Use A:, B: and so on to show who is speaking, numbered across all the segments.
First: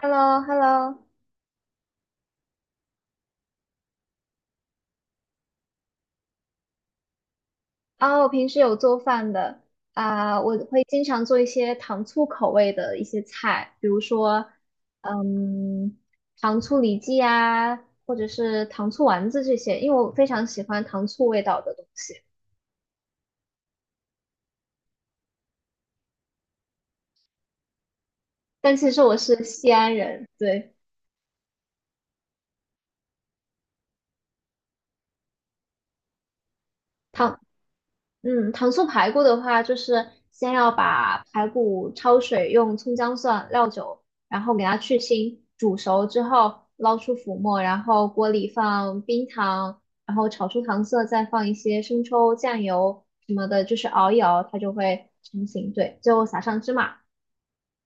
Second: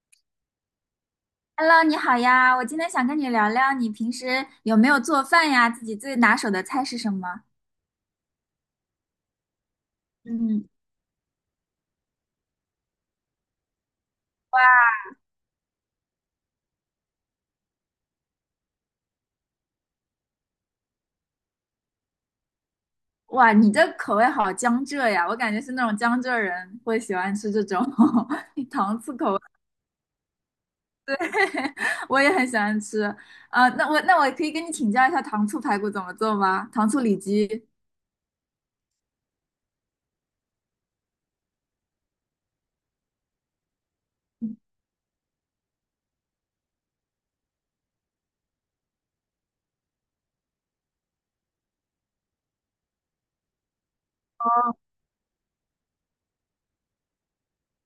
A: h e l l o h e l l o
B: Hello，你好呀，我今天想跟你聊聊，你平时有没有做饭呀？自己最拿手的菜是什么？
A: 啊，我平时有做饭的。啊，我
B: 嗯，
A: 会经常做一些糖醋口味的一些菜，比如说，嗯，糖醋里脊啊，或者是糖醋丸子这些，因为我非常喜欢糖醋味道的东西。
B: 哇，你这口味好江浙呀，我感觉是那种江浙人会喜欢吃这种
A: 但其
B: 糖
A: 实我
B: 醋口味，
A: 是西安人，对，
B: 我也很喜欢吃。啊、那我可以跟你请教一下糖醋排骨怎么做吗？糖醋里
A: 糖
B: 脊。
A: 糖醋排骨的话，就是先要把排骨焯水，用葱姜蒜、料酒，然后给它去腥，煮熟之后捞出浮沫，然后锅里放冰糖，然后炒出糖色，再放一些生抽、酱油什么的，就是熬一熬，它就会成型。对，最后撒上芝麻，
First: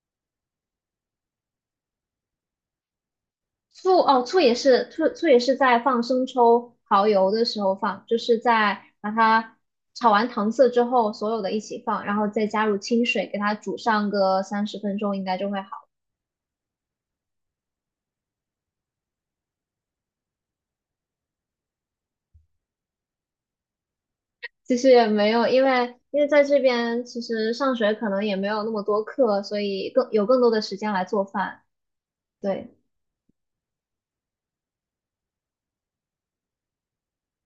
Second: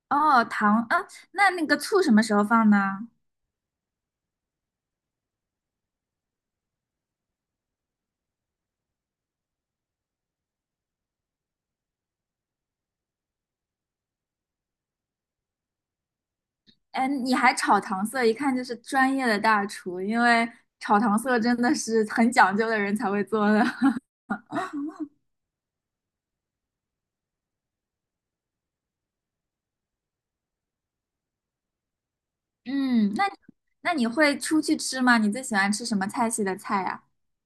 B: 哦，糖，啊，那个醋什么时候放呢？
A: 醋也是在放生抽、蚝油的时候放，就是在把它炒完糖色之后，所有的一起放，然后再加入清水，给它煮上个30分钟，应该就会好。
B: 哎，你还炒糖色，一看就是专业的大厨，因为炒糖色真的是很讲究的人才会做的。
A: 其实也没有，因为在这边其实上学可能也没有那么多课，所以更有更多的时间来做饭。对。
B: 嗯，那你会出去吃吗？你最喜欢吃什么菜系的菜呀？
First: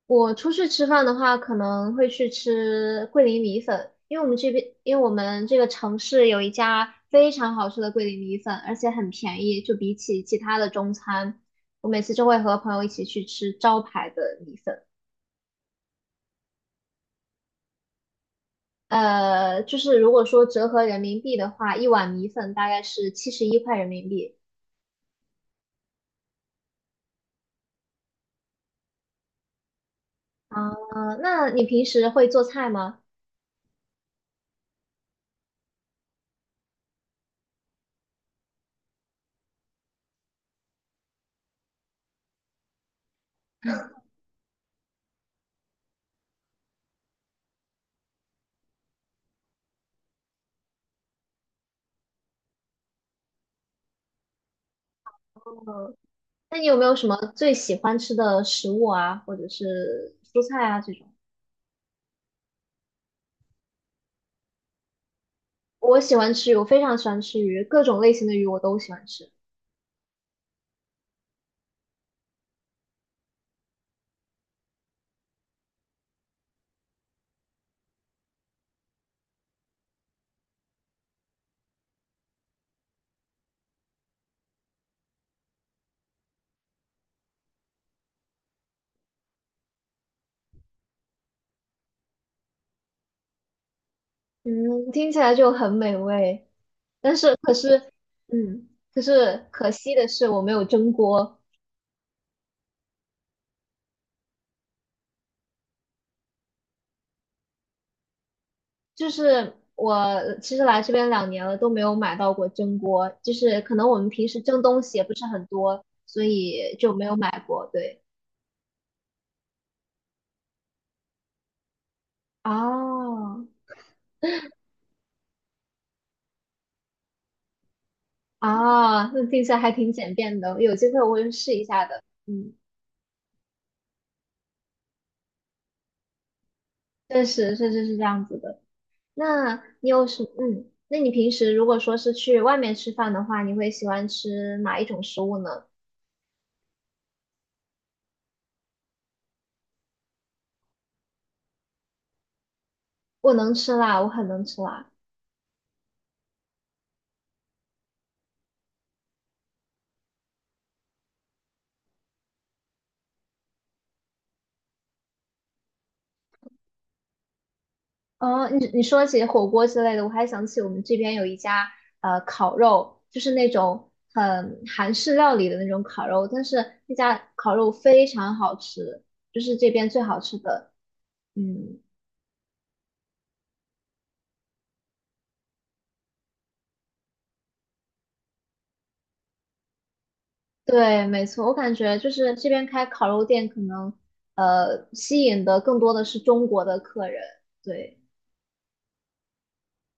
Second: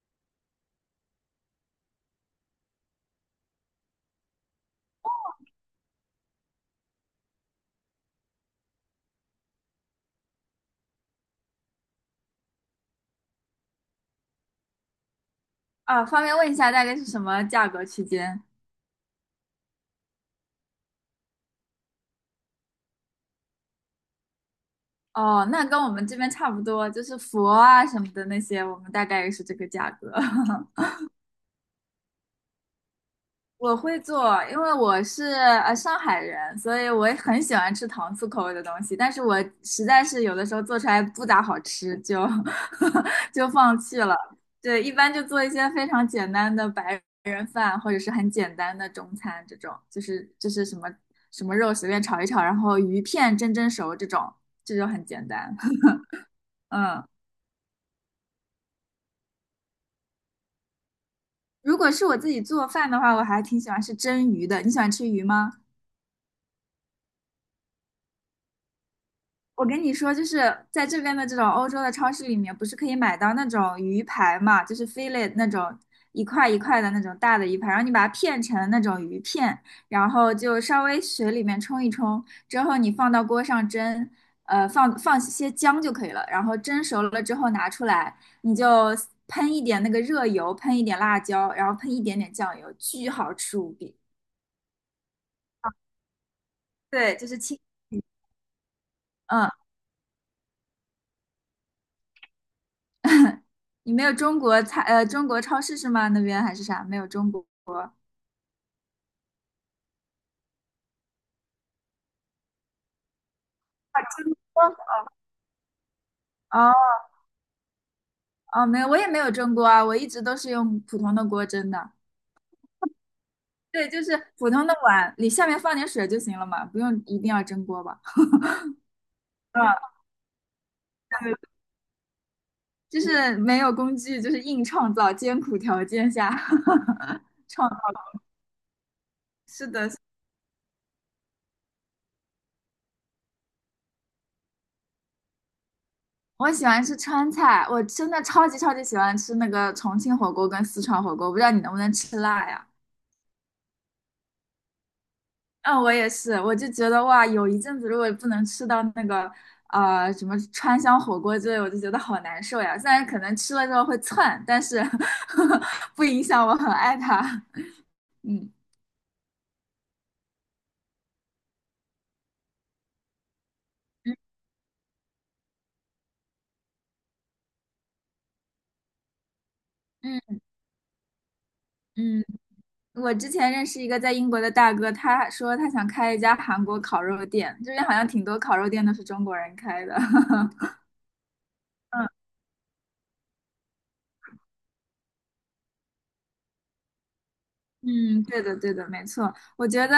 A: 我出去吃饭的话，可能会去吃桂林米粉，因为我们这边，因为我们这个城市有一家非常好吃的桂林米粉，而且很便宜，就比起其他的中餐，我每次就会和朋友一起去吃招牌的米粉。
B: 啊，方便问一下大概是什么价格区间？
A: 就是如果说折合人民币的话，一碗米粉大概是71块人民币。
B: 哦，那跟我们这边差不多，就是佛啊什么的那些，我们大概也是这个价格。
A: 啊，那你平时会做菜吗？
B: 我会做，因为我是上海人，所以我也很喜欢吃糖醋口味的东西。但是我实在是有的时候做出来不咋好吃，就 就放弃了。对，一般就做一些非常简单的白人饭，或者是很简单的中餐这种，就是什么肉随便炒一炒，然后鱼片蒸熟这种，这就很简单。
A: 嗯，那你 有没有
B: 嗯，
A: 什么最喜欢吃的食物啊，或者是蔬菜啊这种？
B: 如果是我自己做饭的话，我还挺喜欢吃蒸鱼的。你喜欢吃鱼吗？
A: 我喜欢吃鱼，我非常喜欢吃鱼，各种类型的鱼我都喜欢吃。
B: 我跟你说，就是在这边的这种欧洲的超市里面，不是可以买到那种鱼排嘛，就是 fillet 那种一块一块的那种大的鱼排，然后你把它片成那种鱼片，然后就稍微水里面冲一冲，之后你放到锅上蒸，放些姜就可以了，然后蒸熟了之后拿出来，你就喷一点那个热油，喷一点辣椒，然后喷一点点酱油，巨好吃无比。
A: 嗯，听起来就很美味，但
B: 对，就
A: 是
B: 是
A: 可
B: 清。
A: 是，嗯，可是
B: 嗯
A: 可惜的是我没有蒸锅，
B: 你没有中国菜，中国超市是吗？那边还是啥？没有中国。
A: 就是我其实来这边两年了都没有买到过蒸锅，就是可能我们平时蒸东西也不是很多，所
B: 哦
A: 以就没有买过。对，
B: 哦，没有，我也没有蒸锅啊，我一直都是用普通的锅蒸的。
A: 啊
B: 对，就是普通的碗，里下面放点水就行了嘛，不用一定要蒸锅吧？
A: 啊，那听起来还
B: 啊，
A: 挺简便的，有机会我会
B: 对，
A: 试一下的。嗯，
B: 就是没有工具，就是硬创造，艰苦条件下
A: 确 实，
B: 创
A: 确
B: 造。
A: 实是这样子的。那
B: 是的，
A: 你有什嗯？那你平时如果说是去外面吃饭的话，你会喜欢吃哪一种食物呢？
B: 我喜欢吃川菜，我真的超级超级喜欢吃那个重庆火锅跟四川火锅，不知道你能不能吃辣呀？
A: 我能吃辣，我很能吃辣。
B: 嗯，我也是，我就觉得哇，有一阵子如果不能吃到那个什么川香火锅之类，我就觉得好难受呀。虽然可能吃了之后会窜，但是 不影响我很爱它。
A: 哦，
B: 嗯
A: 你说起火锅之类的，我还想起我们这边有一家烤肉，就是那种
B: 嗯
A: 很韩式料理的那种烤肉，但是那家烤肉非常好吃，就是这边最好吃的。嗯，
B: 嗯，嗯，我之前认识一个在英国的大哥，他说他想开一家韩国烤肉店，这边好像挺多烤肉店都是中国人开的。嗯。
A: 对，没错，我感觉就是这边开烤肉店可能吸引的更多的是中国的客人，对。
B: 嗯，对的，对的，没错。我觉得，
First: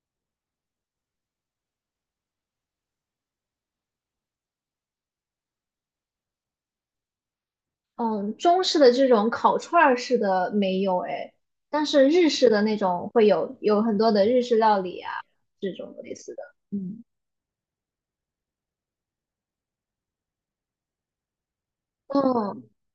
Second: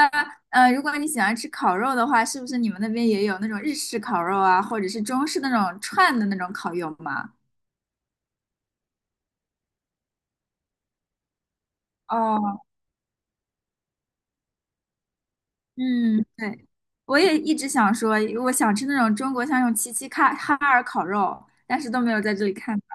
B: 如果你喜欢吃烤肉的话，是不是你们那边也有那种日式烤肉啊，或者是中式那种串的那种烤肉吗？
A: 嗯，中式的这种烤串儿式的没有哎，但是日式的
B: 哦，
A: 那种会有，有很多的日式料理啊，这种类
B: 嗯，
A: 似的。
B: 对，
A: 嗯，
B: 我也一直想说，我想吃那种中国像那种齐齐哈尔烤肉，但是都没有在这里
A: 嗯，
B: 看到。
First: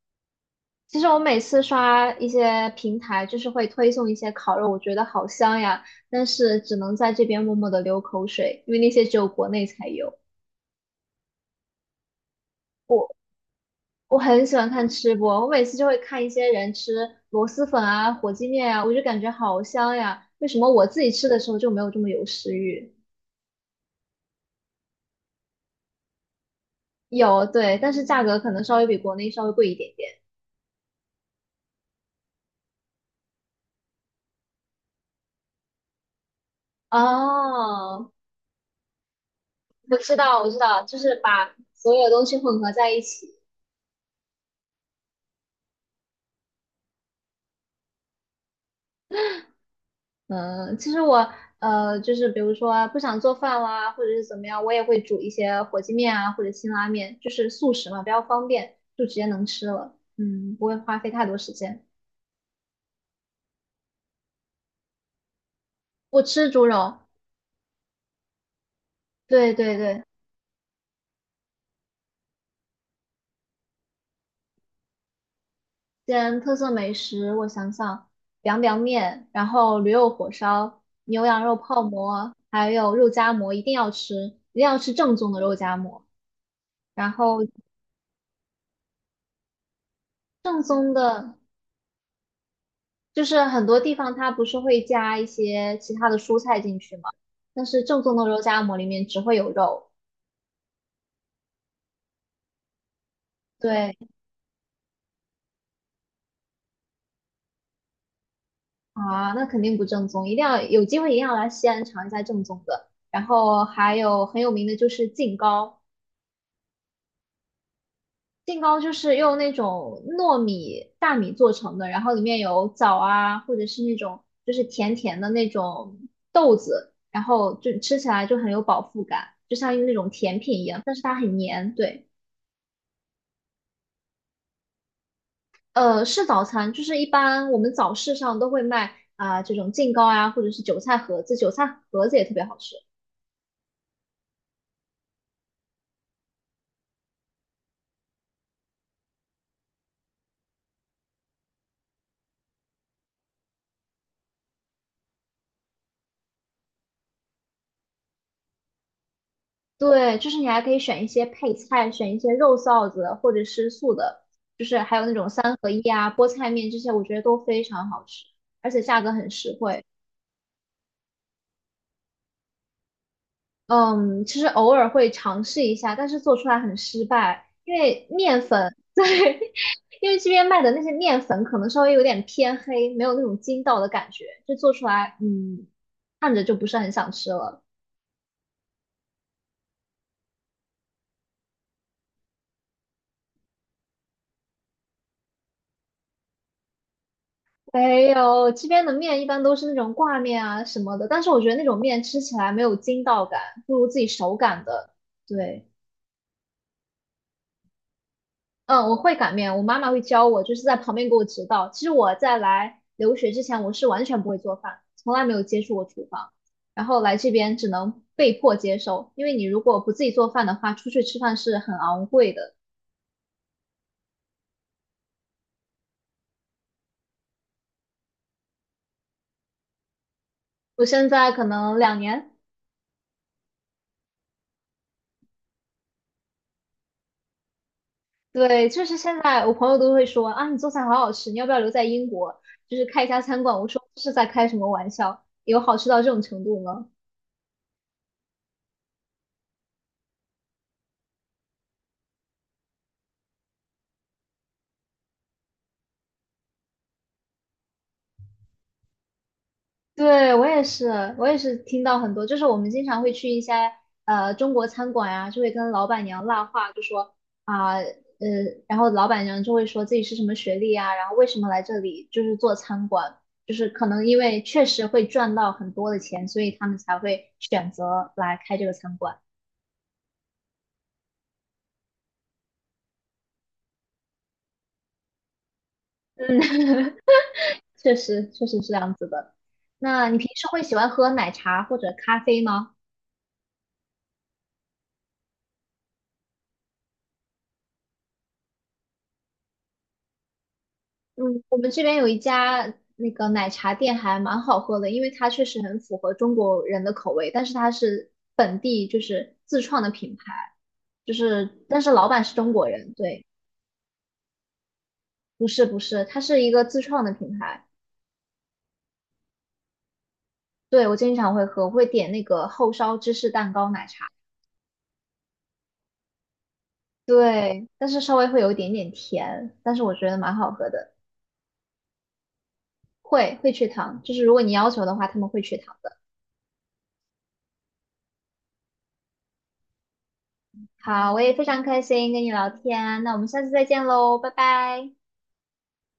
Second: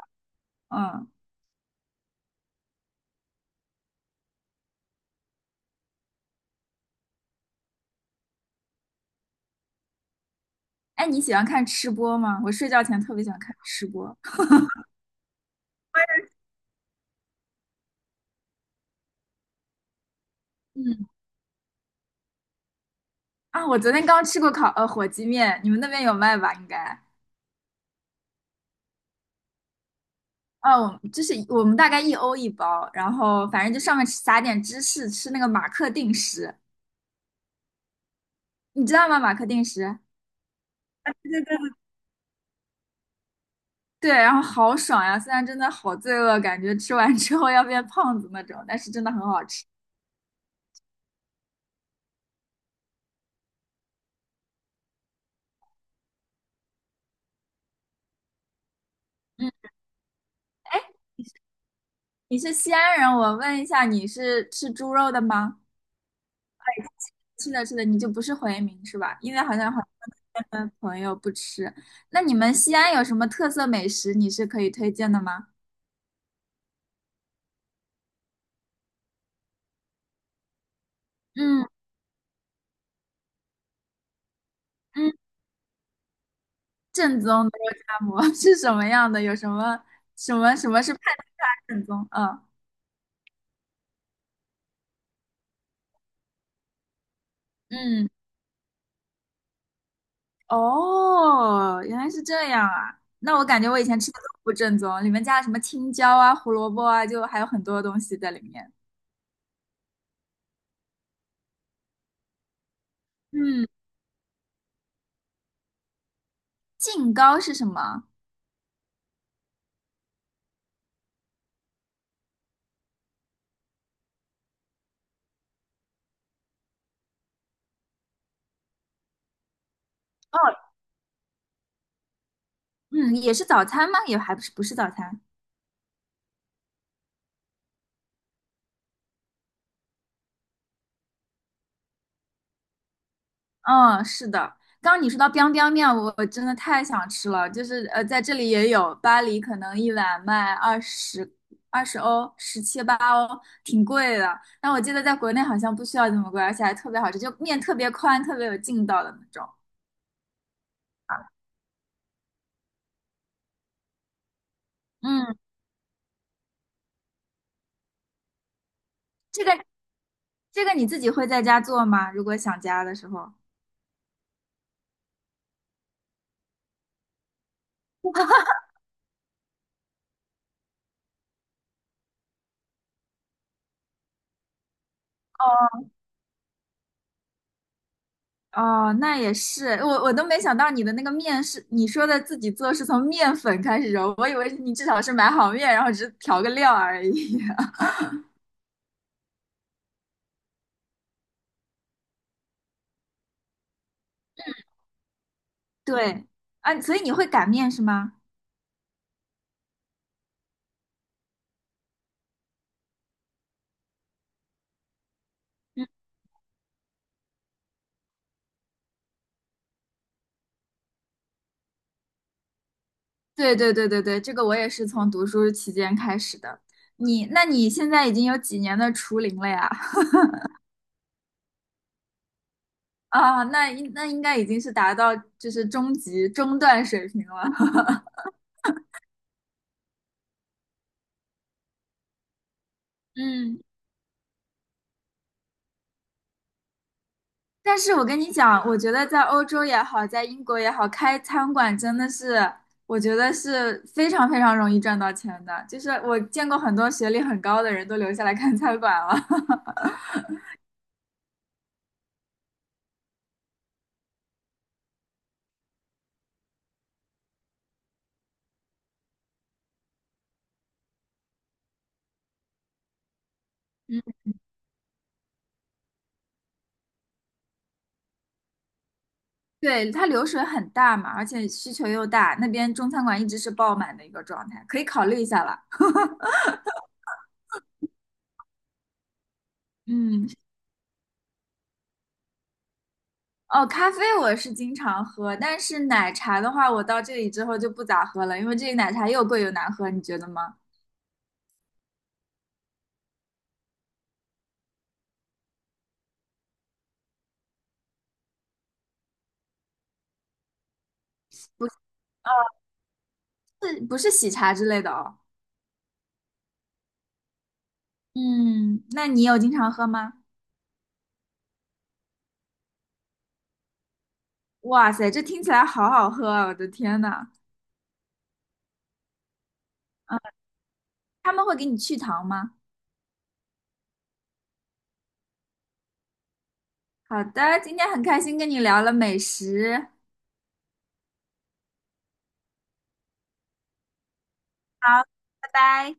A: 其
B: 嗯，
A: 实我每次刷一些平台，就是会推送一些烤肉，我觉得好香呀，但是只能在这边默默的流口水，因为那些只有国内才有。
B: 哎，你喜欢看吃播吗？我睡觉前
A: 我
B: 特别喜欢看吃播。
A: 我很喜欢看吃播，我每次就会看一些人吃螺蛳粉啊、火鸡面啊，我就感觉好香呀，为什么我自
B: 嗯，
A: 己吃的时候就没有这么有食欲？
B: 啊，我昨天刚吃过烤，火鸡面，你们那边有卖吧？应该。
A: 有，对，但是价格可能稍微比国内稍微贵一点点。
B: 哦，就是我们大概一欧一包，然后反正就上面撒点芝士，吃那个马克定食，
A: 哦，
B: 你知道吗？马克定
A: 我
B: 食，
A: 知道，我知道，就是把所有东西混合在一起。
B: 对，然后好爽呀！虽然真的好罪恶，感觉吃完之后要变胖子那种，但是真的很好吃。
A: 嗯，其实我就是比如说不想做饭啦，或者是怎么样，我也会煮一些火鸡面啊，或者辛拉面，就是速食嘛，比较方便，就直接能
B: 嗯，
A: 吃了。嗯，不会
B: 哎，
A: 花费太多时间。
B: 你是西安人，我问一下，你是吃猪肉的吗？
A: 我吃猪肉，
B: 是的，是的，你就不是回民是吧？因为
A: 对
B: 好像
A: 对
B: 很
A: 对，
B: 多的朋友不吃。那你们西安有什么特色美食，你是可以推荐的吗？
A: 西安特色美食，我想想，凉凉面，然后驴肉火烧、牛羊肉
B: 嗯
A: 泡馍，还有肉夹馍，一定要吃，一定要吃
B: 嗯，
A: 正宗的肉夹馍。然
B: 正
A: 后
B: 宗的肉夹馍 是什么样的？有什么什么
A: 正
B: 什么是
A: 宗
B: 判定
A: 的，
B: 它正宗？嗯
A: 就是很多地方它不是会加一些其他的蔬菜进去吗？但是正
B: 嗯，
A: 宗的肉夹馍里面只会有肉。
B: 哦，原来是这样啊！那我感觉我以
A: 对
B: 前吃的都不正宗，里面加了什么青椒啊、胡萝卜啊，就还有很多东西在里面。
A: 啊，那肯定不正宗，一定要有机会一定要来西安尝一下正宗的。然后
B: 嗯，
A: 还有很有名的就是晋糕，
B: 净糕是什么？
A: 杏糕就是用那种糯米大米做成的，然后里面有枣啊，或者是那种就是甜甜的那种豆子，然后就吃起来就很有饱腹感，就像用那种
B: 哦，
A: 甜品一样，但是它很黏。对，
B: 嗯，也是早餐吗？也还不是早餐。
A: 是早餐，就是一般我们早市上都会卖啊、这种杏糕啊，或者是韭菜盒子，韭菜盒子也特别好吃。
B: 嗯，是的。刚刚你说到 biang biang 面，我真的太想吃了。就是在这里也有，巴黎可能一碗卖20欧，十七八欧，挺贵的。但我记得在国内好像不需要这么贵，而且还特别好吃，就面特别宽，特别有劲道的那种。
A: 对，就是你还可以选一些配菜，选一些肉臊子或者是素的，就是还有那种
B: 嗯，
A: 三合一啊、菠菜面这些，我觉得都非常好吃，而且价格很
B: 这个
A: 实惠。
B: 这个你自己会在家做吗？如果想家的时候。
A: 嗯，其实偶尔会尝试一下，但是做出来很失败，因为面粉，对，因为这边卖的那些面粉可能稍微有点偏黑，没有那种筋道的感觉，就做出来，嗯，看着就不是很想吃了。
B: 哦，那也是，我都没想到你的那个面是你说的自己做，是从面粉开始揉，我以为你至少是买好面，然后只是调个料而已。
A: 没有，这边的面一般都是那种挂面啊什么的，但是我觉得那种面吃起来没有筋道感，不如自己手擀的。对，
B: 对啊，所以你会擀面是吗？
A: 嗯，我会擀面，我妈妈会教我，就是在旁边给我指导。其实我在来留学之前，我是完全不会做饭，从来没有接触过厨房，然后来这边只能被迫接受，因为你如果不自己做饭的话，出去吃饭是很昂贵的。
B: 对对对对对，这个我也是从读书期间开始的。你，那你现在已经有几年的厨龄了呀？
A: 我现在可能两年。
B: 啊，那应该已经是达到就是中级中段水平了。
A: 对，就是现在我朋友都会说啊，你做菜好好吃，你要不要留在英国，就是开一 家餐馆？
B: 嗯，
A: 我说这是在开什么玩笑？有好吃到这种程度吗？
B: 但是我跟你讲，我觉得在欧洲也好，在英国也好，开餐馆真的是，我觉得是非常非常容易赚到钱的。就是我见过很多学历很高的人都留下来开餐馆了。
A: 对，我也是，我也是听到很多，就是我们经常会去一些中国餐馆啊，就会跟老板娘拉话，就说啊呃，然后老板娘就会说自己是什么学历啊，然后为什么来这里就是做餐馆，就是可能因为确实会赚到很多的钱，所以他们才会选择来开这个餐馆。
B: 对，它流水很大嘛，而且需求又大，那边中餐馆一直是爆满的一个状态，可以考虑一下了。
A: 确实确实是这样子的。那你平
B: 嗯，
A: 时会喜欢喝奶茶或者咖啡吗？
B: 哦，咖啡我是经常喝，但是奶茶的话，我到这里之后就不咋喝了，因为这里奶茶又贵又难喝，你觉得吗？
A: 嗯，我们这边有一家那个奶茶店还蛮好喝的，因为它确实很符合中国人的口味，但是它是本地就是自创的品牌，就是
B: 不
A: 但是老板是中国人，对，
B: 是，不是喜茶之类的哦。
A: 不是不是，它是一个自创的品牌。
B: 嗯，那你有经常喝吗？
A: 对，我经常会喝，我会点那个厚烧芝士蛋糕奶茶，
B: 哇塞，这听起来好好喝啊，我的天呐。
A: 对，但是稍微会有一点点甜，但是我觉得
B: 嗯，
A: 蛮好喝的。
B: 他们会给你去糖吗？
A: 会会去糖，就是如果你要求的话，他们会去糖的。
B: 好的，今天很开心跟你聊了美食，
A: 好，我也非常开心跟你聊天，那我们下次再见喽，拜拜。
B: 好，拜拜。